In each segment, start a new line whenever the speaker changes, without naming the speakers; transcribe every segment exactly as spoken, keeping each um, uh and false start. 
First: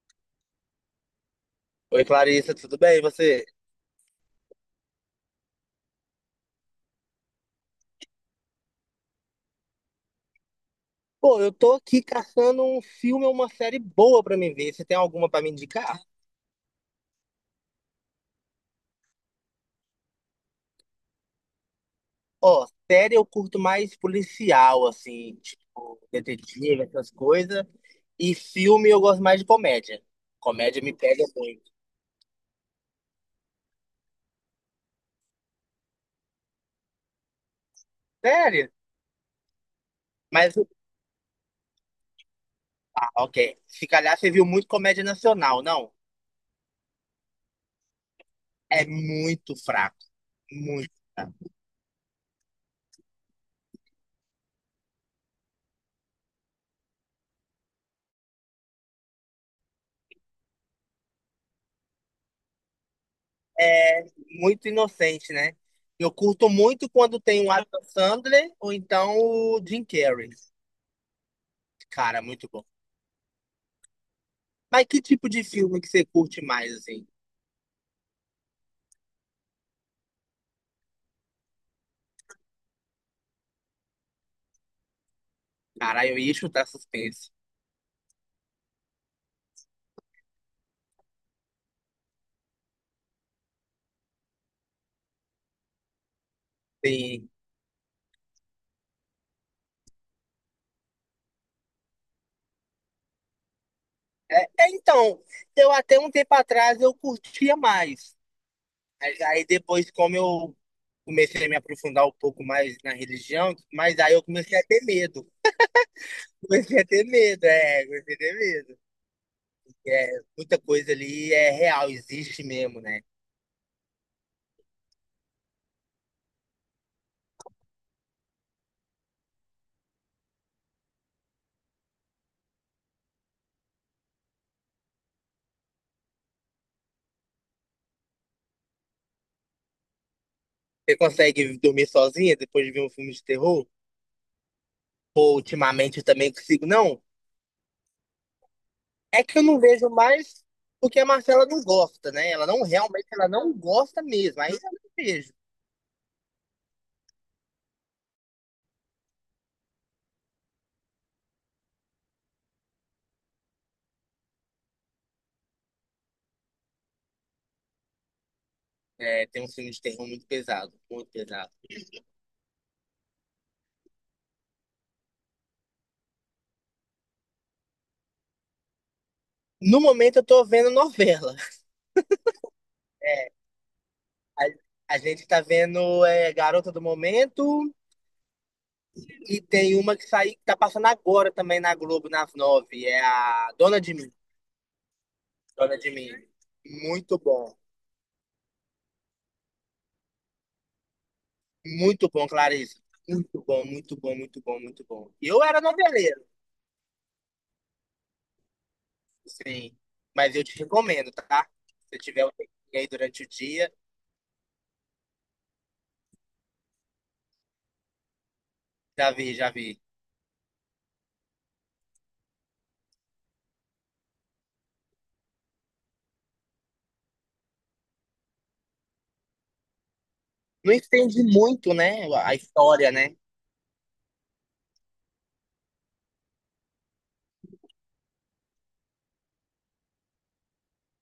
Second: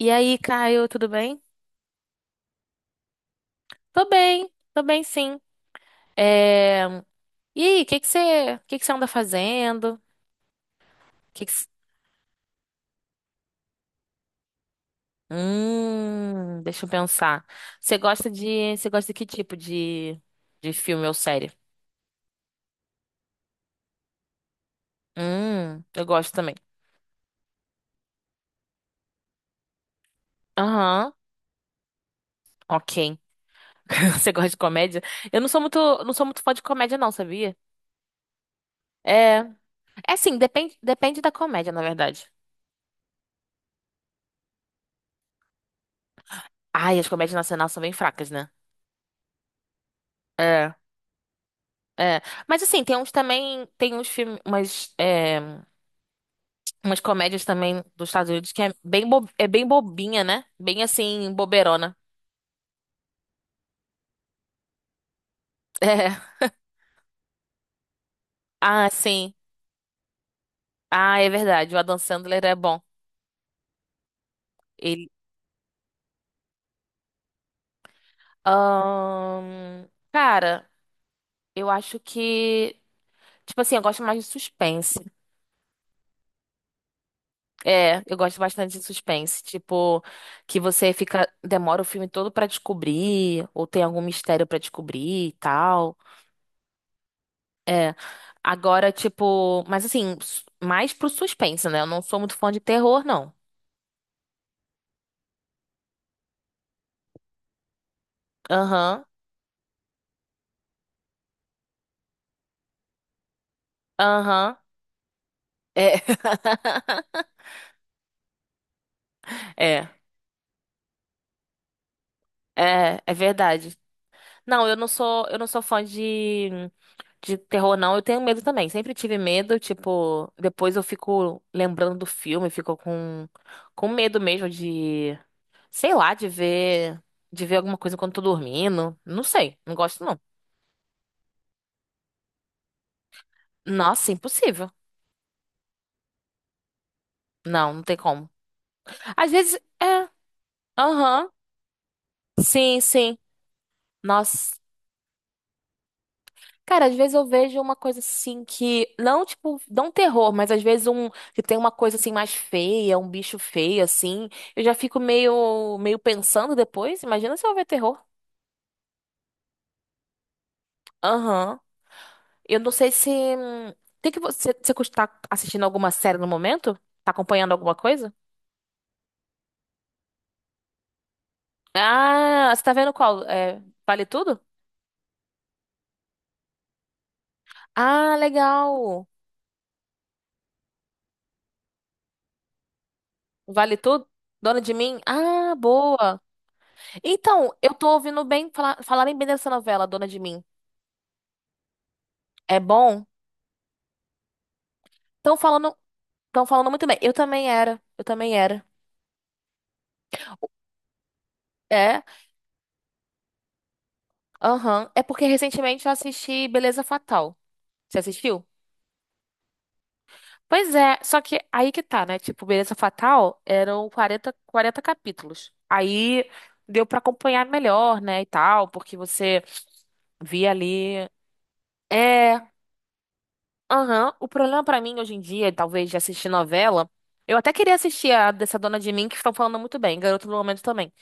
E aí, Caio, tudo bem?
Oi, Clarissa, tudo bem? E você?
Tô bem, tô bem sim. É... E aí, o que que você, que que você anda fazendo?
Pô,
Que que...
eu
c-
tô aqui caçando um filme ou uma série boa pra me ver. Você tem alguma pra me indicar?
Hum, deixa eu pensar. Você gosta de, você gosta de que tipo de, de filme ou série?
Ó, série eu curto mais policial, assim,
Hum,
tipo,
eu gosto também.
detetive, essas coisas. E filme eu gosto mais de comédia. Comédia me
Aham,
pega muito.
ok. Você gosta de comédia? Eu não sou muito, não sou muito fã de comédia não, sabia?
Sério?
É, é assim,
Mas,
depende, depende da comédia, na verdade.
ah, ok. Se calhar você viu muito comédia nacional, não?
Ai, as comédias nacionais são bem fracas, né?
É muito fraco.
É.
Muito.
É, mas assim, tem uns também, tem uns filmes, umas, é, umas comédias também dos Estados Unidos que é bem, bo- é bem bobinha, né? Bem assim, boberona.
É muito inocente, né? Eu
É.
curto muito quando tem o Adam Sandler ou
Ah,
então
sim.
o Jim Carrey.
Ah, é verdade. O Adam
Cara,
Sandler
muito
é
bom.
bom.
Mas que
Ele.
tipo de filme que você curte mais, assim?
Ahn, cara, eu acho que. Tipo assim, eu gosto mais de suspense.
Cara, eu ia chutar suspense.
É, eu gosto bastante de suspense. Tipo, que você fica. Demora o filme todo pra descobrir, ou tem algum mistério pra descobrir e tal.
Sim.
É. Agora, tipo, mas assim, s- mais pro suspense, né? Eu não sou muito fã de terror, não.
É, é, então, eu até um tempo atrás eu curtia mais.
Aham,
Mas aí depois, como eu comecei a me aprofundar um pouco mais na religião, mas aí eu
aham.
comecei a ter medo.
É.
Comecei a ter medo, é, comecei a ter medo.
É,
É, muita coisa ali é real, existe mesmo,
é,
né?
é verdade. Não, eu não sou, eu não sou fã de, de terror, não. Eu tenho medo também. Sempre tive medo, tipo, depois eu fico lembrando do filme, fico com, com medo mesmo de, sei lá, de ver, de ver alguma coisa quando tô dormindo. Não sei, não gosto não.
Você consegue dormir sozinha depois de ver um filme de terror?
Nossa, impossível.
Pô, ultimamente eu também consigo. Não,
Não, não tem como.
é
Às
que eu não
vezes,
vejo
é.
mais porque a
Aham.
Marcela não gosta, né? Ela não
Sim,
realmente,
sim.
ela não gosta mesmo. Aí
Nossa.
eu não vejo.
Cara, às vezes eu vejo uma coisa assim que, não tipo, não terror, mas às vezes um que tem uma coisa assim mais feia, um bicho feio assim, eu já fico meio meio pensando depois, imagina se eu ver terror.
É, tem um filme de terror muito pesado, muito pesado.
Aham. Eu não sei se hum, tem que você você está assistindo alguma série no momento? Tá acompanhando alguma coisa?
No momento eu tô vendo novela.
Ah, você tá vendo qual?
É,
É, Vale Tudo?
a, a gente tá vendo é, Garota do Momento
Ah, legal.
e tem uma que sai, que tá passando agora também na Globo, nas nove. É a
Vale
Dona de
Tudo?
Mim.
Dona de Mim? Ah,
Dona de Mim.
boa.
Muito
Então,
bom.
eu tô ouvindo bem fala- falarem bem dessa novela, Dona de Mim.
Muito bom,
É
Clarice.
bom?
Muito bom, muito bom, muito bom, muito bom.
Estão
Eu era
falando,
noveleiro,
estão falando muito bem. Eu também era, eu também era.
sim. Mas eu te recomendo, tá? Se
É,
tiver um tempinho aí durante o dia,
aham. É porque recentemente eu assisti Beleza Fatal. Você assistiu?
já vi, já vi.
Pois é, só que aí que tá, né? Tipo, Beleza Fatal eram quarenta 40 capítulos. Aí deu pra acompanhar melhor, né, e tal, porque você via
Não
ali.
estende muito, né? A
É,
história, né?
aham. O problema pra mim hoje em dia, talvez de assistir novela, eu até queria assistir a dessa Dona de Mim, que estão falando muito bem, Garoto do Momento também.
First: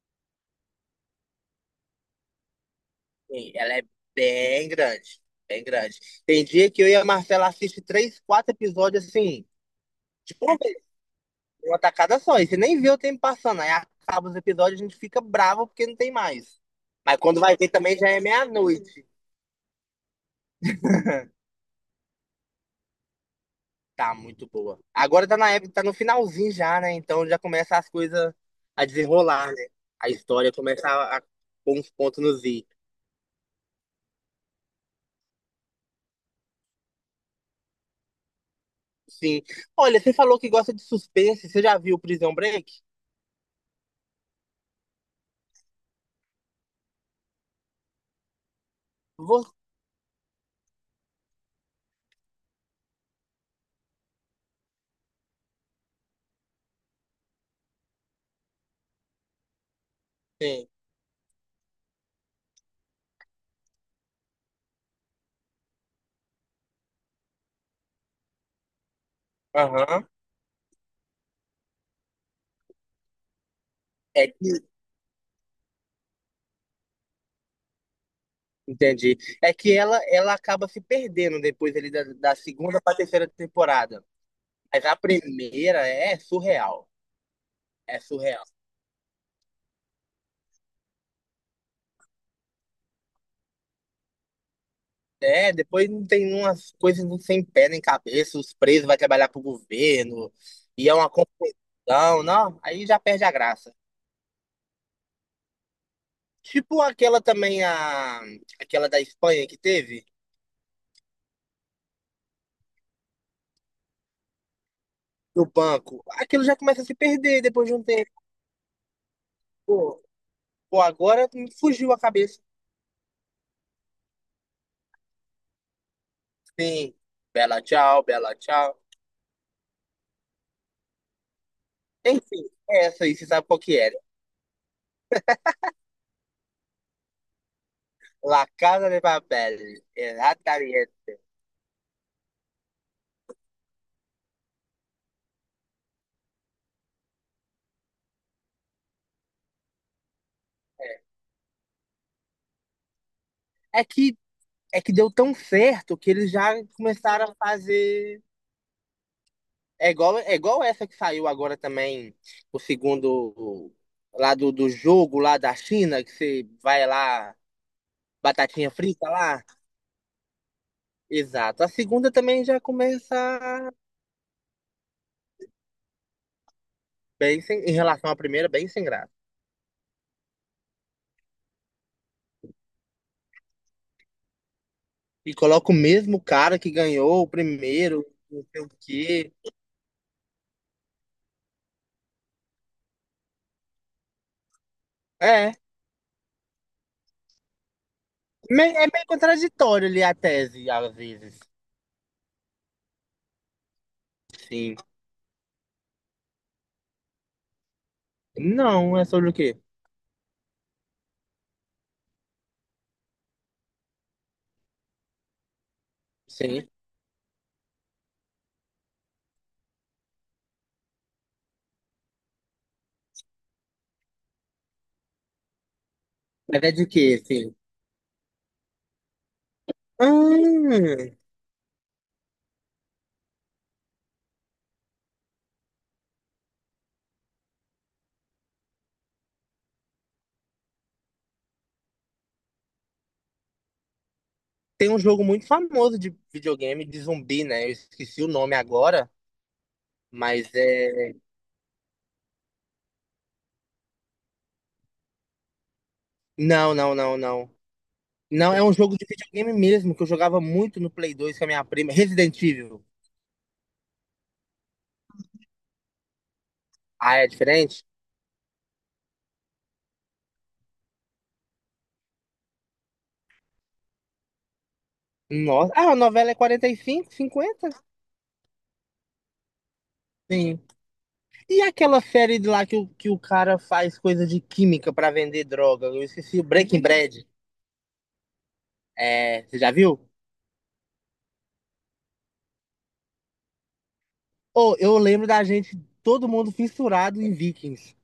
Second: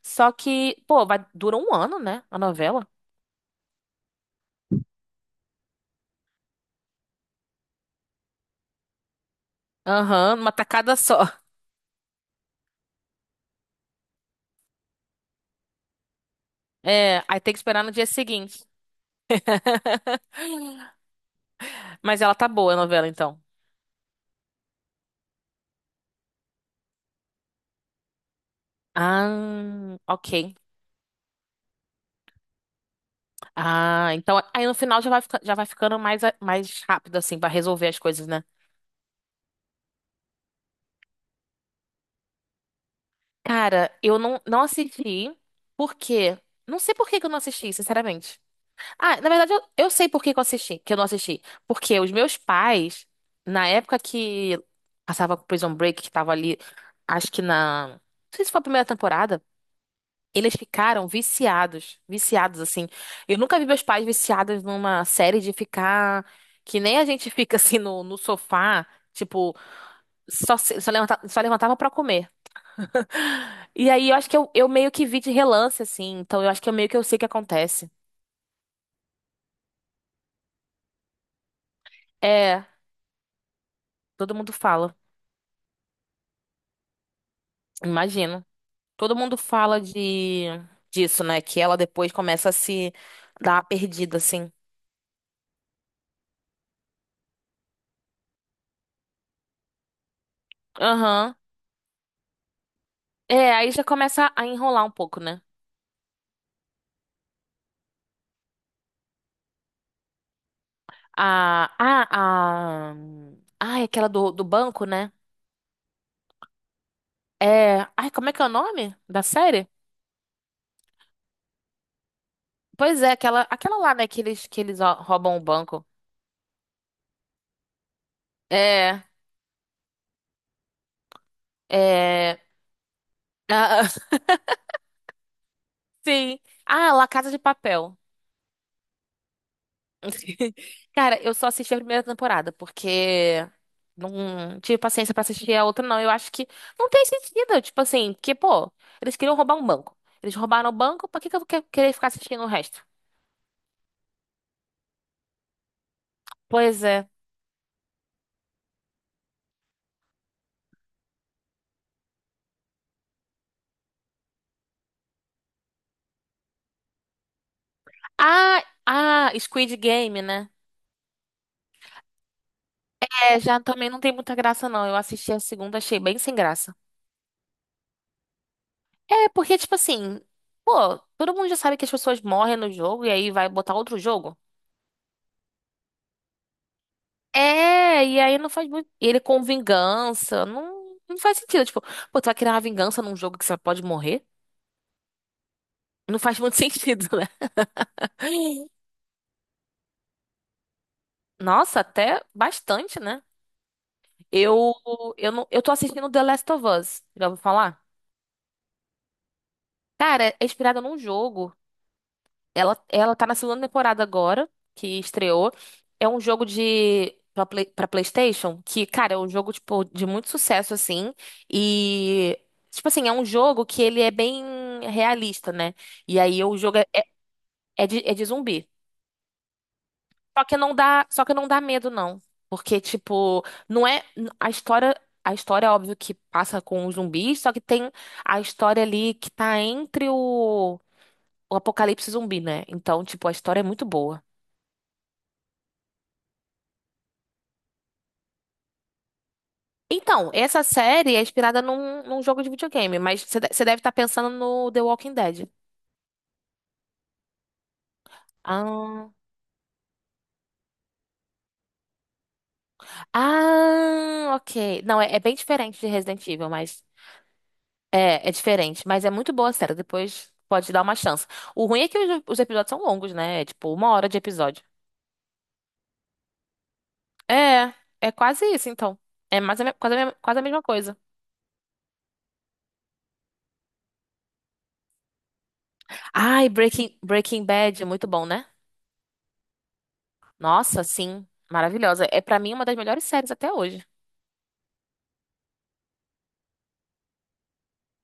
Só que, pô, vai, dura um ano, né, a novela?
Sim, ela é bem grande. Bem grande. Tem dia que eu e a Marcela assiste três, quatro episódios assim,
Aham,
de
uma
uma vez,
tacada só.
uma tacada só. E você nem vê o tempo passando. Aí acaba os episódios, a gente fica bravo porque não tem mais. Mas
É, aí
quando
tem
vai
que
ver
esperar no
também
dia
já é
seguinte.
meia-noite.
Mas ela tá boa, a novela, então.
Tá muito boa. Agora tá na época, tá no finalzinho já, né? Então já começa as coisas a desenrolar, né?
Ah,
A história
ok.
começa a, a pôr uns pontos nos i.
Ah, então aí no final já vai, fica- já vai ficando mais, a- mais rápido, assim, pra resolver as coisas, né?
Sim. Olha, você falou que gosta de suspense. Você já viu Prison Break?
Cara, eu não, não assisti, porque. Não sei por que que eu não assisti, sinceramente. Ah, na verdade, eu, eu sei por que que eu assisti, que eu não assisti. Porque os meus pais, na época que passava com Prison Break, que tava ali, acho que na. Não sei se foi a primeira temporada, eles
Você.
ficaram viciados. Viciados, assim. Eu nunca vi meus pais viciados numa série de ficar. Que nem a gente fica assim no, no sofá, tipo,
Aham.
só, se- só, levanta, só levantava pra comer. E aí eu
É
acho que eu,
que.
eu meio que vi de relance, assim. Então eu acho que eu meio que eu sei o que acontece.
Entendi. É que ela, ela acaba se perdendo depois ali da, da
É,
segunda pra terceira temporada.
todo mundo
Mas
fala.
a primeira é surreal. É surreal.
Imagino. Todo mundo fala de disso, né? Que ela depois começa a se dar a perdida, assim.
É, depois não tem umas coisas não sem pé nem cabeça, os presos vai trabalhar pro governo, e é uma
Aham.
confusão, não, aí já perde a
É, aí
graça.
já começa a enrolar um pouco, né?
Tipo aquela também, a, aquela da Espanha que teve,
A. A. A. Ai, aquela do, do banco, né?
do banco, aquilo já começa a se perder depois de
É.
um
Ai,
tempo.
como é que é o nome da série?
Pô, pô, agora me fugiu a cabeça.
Pois é, aquela, aquela lá, né? Que eles, que eles ó, roubam o banco.
Sim, bela tchau, bela tchau.
É. É.
Enfim, é essa aí, você sabe qual que
Ah,
era.
sim. Ah, La Casa de Papel.
La Casa de Papel, exatamente.
Cara, eu só assisti a primeira temporada, porque não tive paciência pra assistir a outra, não. Eu acho que não tem sentido, tipo assim, porque, pô, eles queriam roubar um banco. Eles roubaram o
É
banco, pra que que eu vou que- querer ficar assistindo o resto?
é que é que deu tão certo que eles já
Pois é.
começaram a fazer. É igual, é igual essa que saiu agora também, o segundo lá do, do jogo lá da China, que você vai lá,
Ah,
batatinha frita
ah,
lá.
Squid Game, né?
Exato. A segunda também já começa
É, já também não tem muita graça, não. Eu assisti a segunda, achei bem sem graça.
bem sem, em relação à primeira, bem sem graça.
É, porque, tipo assim, pô, todo mundo já sabe que as pessoas morrem no jogo e aí vai botar outro jogo.
E coloca o mesmo cara que ganhou o
É,
primeiro,
e aí
não
não
sei
faz
o
muito. E ele
quê.
com vingança. Não, não faz sentido. Tipo, pô, tu vai criar uma vingança num jogo que você pode morrer?
É,
Não faz muito sentido, né?
me- é meio contraditório ali a tese, às vezes.
Nossa, até bastante, né? Eu,
Sim.
eu, não, eu tô assistindo The Last of Us. Já ouviu falar?
Não, é sobre o quê?
Cara, é inspirado num jogo. Ela, ela tá na segunda temporada agora, que estreou. É um jogo
Sim.
de pra, Play- pra PlayStation, que, cara, é um jogo, tipo, de muito sucesso, assim. E, tipo assim, é um jogo que ele é bem realista, né? E aí o
Mas é
jogo é,
de quê, sim?
é de, é de zumbi. Só que
Hum,
não dá, só que não dá medo, não. Porque, tipo, não é. A história. A história é óbvio que passa com os zumbis, só que tem a história ali que tá entre o, o apocalipse zumbi, né? Então, tipo, a história é muito boa.
tem um jogo muito famoso de videogame de zumbi, né? Eu esqueci o nome agora,
Então,
mas
essa
é.
série é inspirada num, num jogo de videogame, mas você de- você deve estar pensando no The Walking Dead.
Não, não, não, não. Não, é um jogo de
Ah,
videogame mesmo, que eu jogava muito no Play dois com a minha prima. Resident Evil.
ah, ok. Não, é, é bem diferente de Resident Evil, mas
Ah, é diferente?
é, é diferente. Mas é muito boa a série. Depois pode dar uma chance. O ruim é que os, os episódios são longos, né? É tipo uma hora de episódio.
Nossa. Ah, a novela é quarenta e cinco, cinquenta,
É, é quase isso, então. É mais a me- quase, a me- quase a
sim.
mesma coisa.
E aquela série de lá que o, que o cara faz coisa de química pra vender droga? Eu esqueci o
Ai,
Breaking
Breaking,
Bad.
Breaking Bad, muito bom, né?
É, você já viu?
Nossa, sim, maravilhosa. É pra mim uma das melhores séries até hoje.
Oh, eu lembro da gente, todo mundo fissurado em Vikings.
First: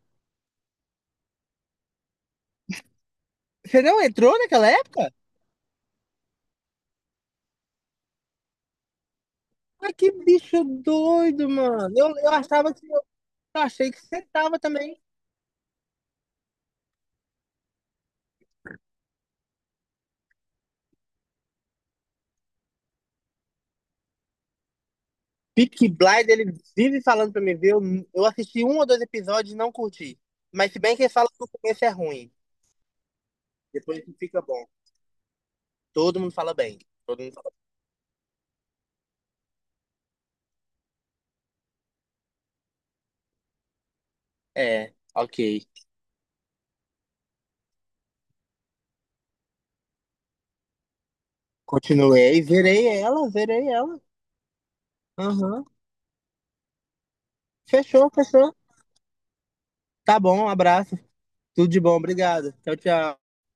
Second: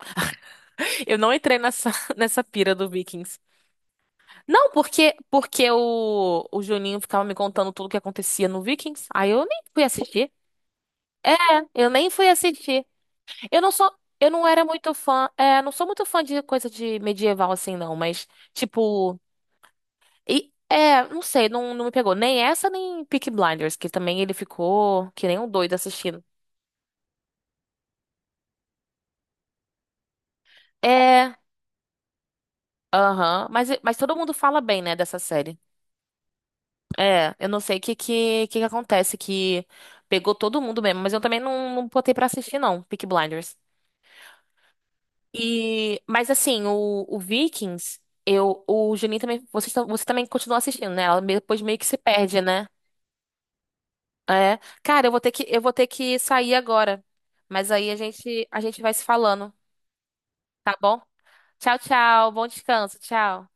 Eu não entrei nessa, nessa pira do Vikings.
Você não entrou naquela
Não,
época?
porque porque o, o Juninho ficava me contando tudo o que acontecia no Vikings. Aí eu nem fui
Ah, que
assistir.
bicho
É,
doido,
eu
mano.
nem
Eu,
fui
eu achava
assistir.
que eu,
Eu não sou,
achei que você
eu não
tava
era muito
também.
fã, é, não sou muito fã de coisa de medieval assim não, mas tipo, e, é, não sei, não, não me pegou nem essa nem Peaky Blinders, que também ele ficou que nem um doido
Peaky
assistindo.
Blind, ele vive falando pra mim ver. Eu, eu assisti um ou dois episódios e não curti. Mas se bem que ele fala
É,
que o começo é ruim,
aham, mas mas
depois que
todo mundo
fica
fala
bom.
bem, né, dessa série.
Todo mundo fala bem. Todo mundo
É, eu
fala...
não sei o que, que, que que acontece, que pegou todo mundo mesmo, mas eu também não, não botei pra assistir, não, Peaky Blinders.
É, ok.
E, mas assim, o, o Vikings, eu, o Juninho também, você, você também continua assistindo, né? Ela me- depois meio que se perde,
Continuei,
né?
verei ela, verei ela.
É. Cara, eu vou ter que, eu
Aham.
vou ter que sair agora. Mas aí a
Fechou,
gente,
fechou.
a gente vai se falando,
Tá bom, um
tá
abraço.
bom?
Tudo
Tchau,
de bom,
tchau. Bom
obrigado. Tchau,
descanso.
tchau.
Tchau.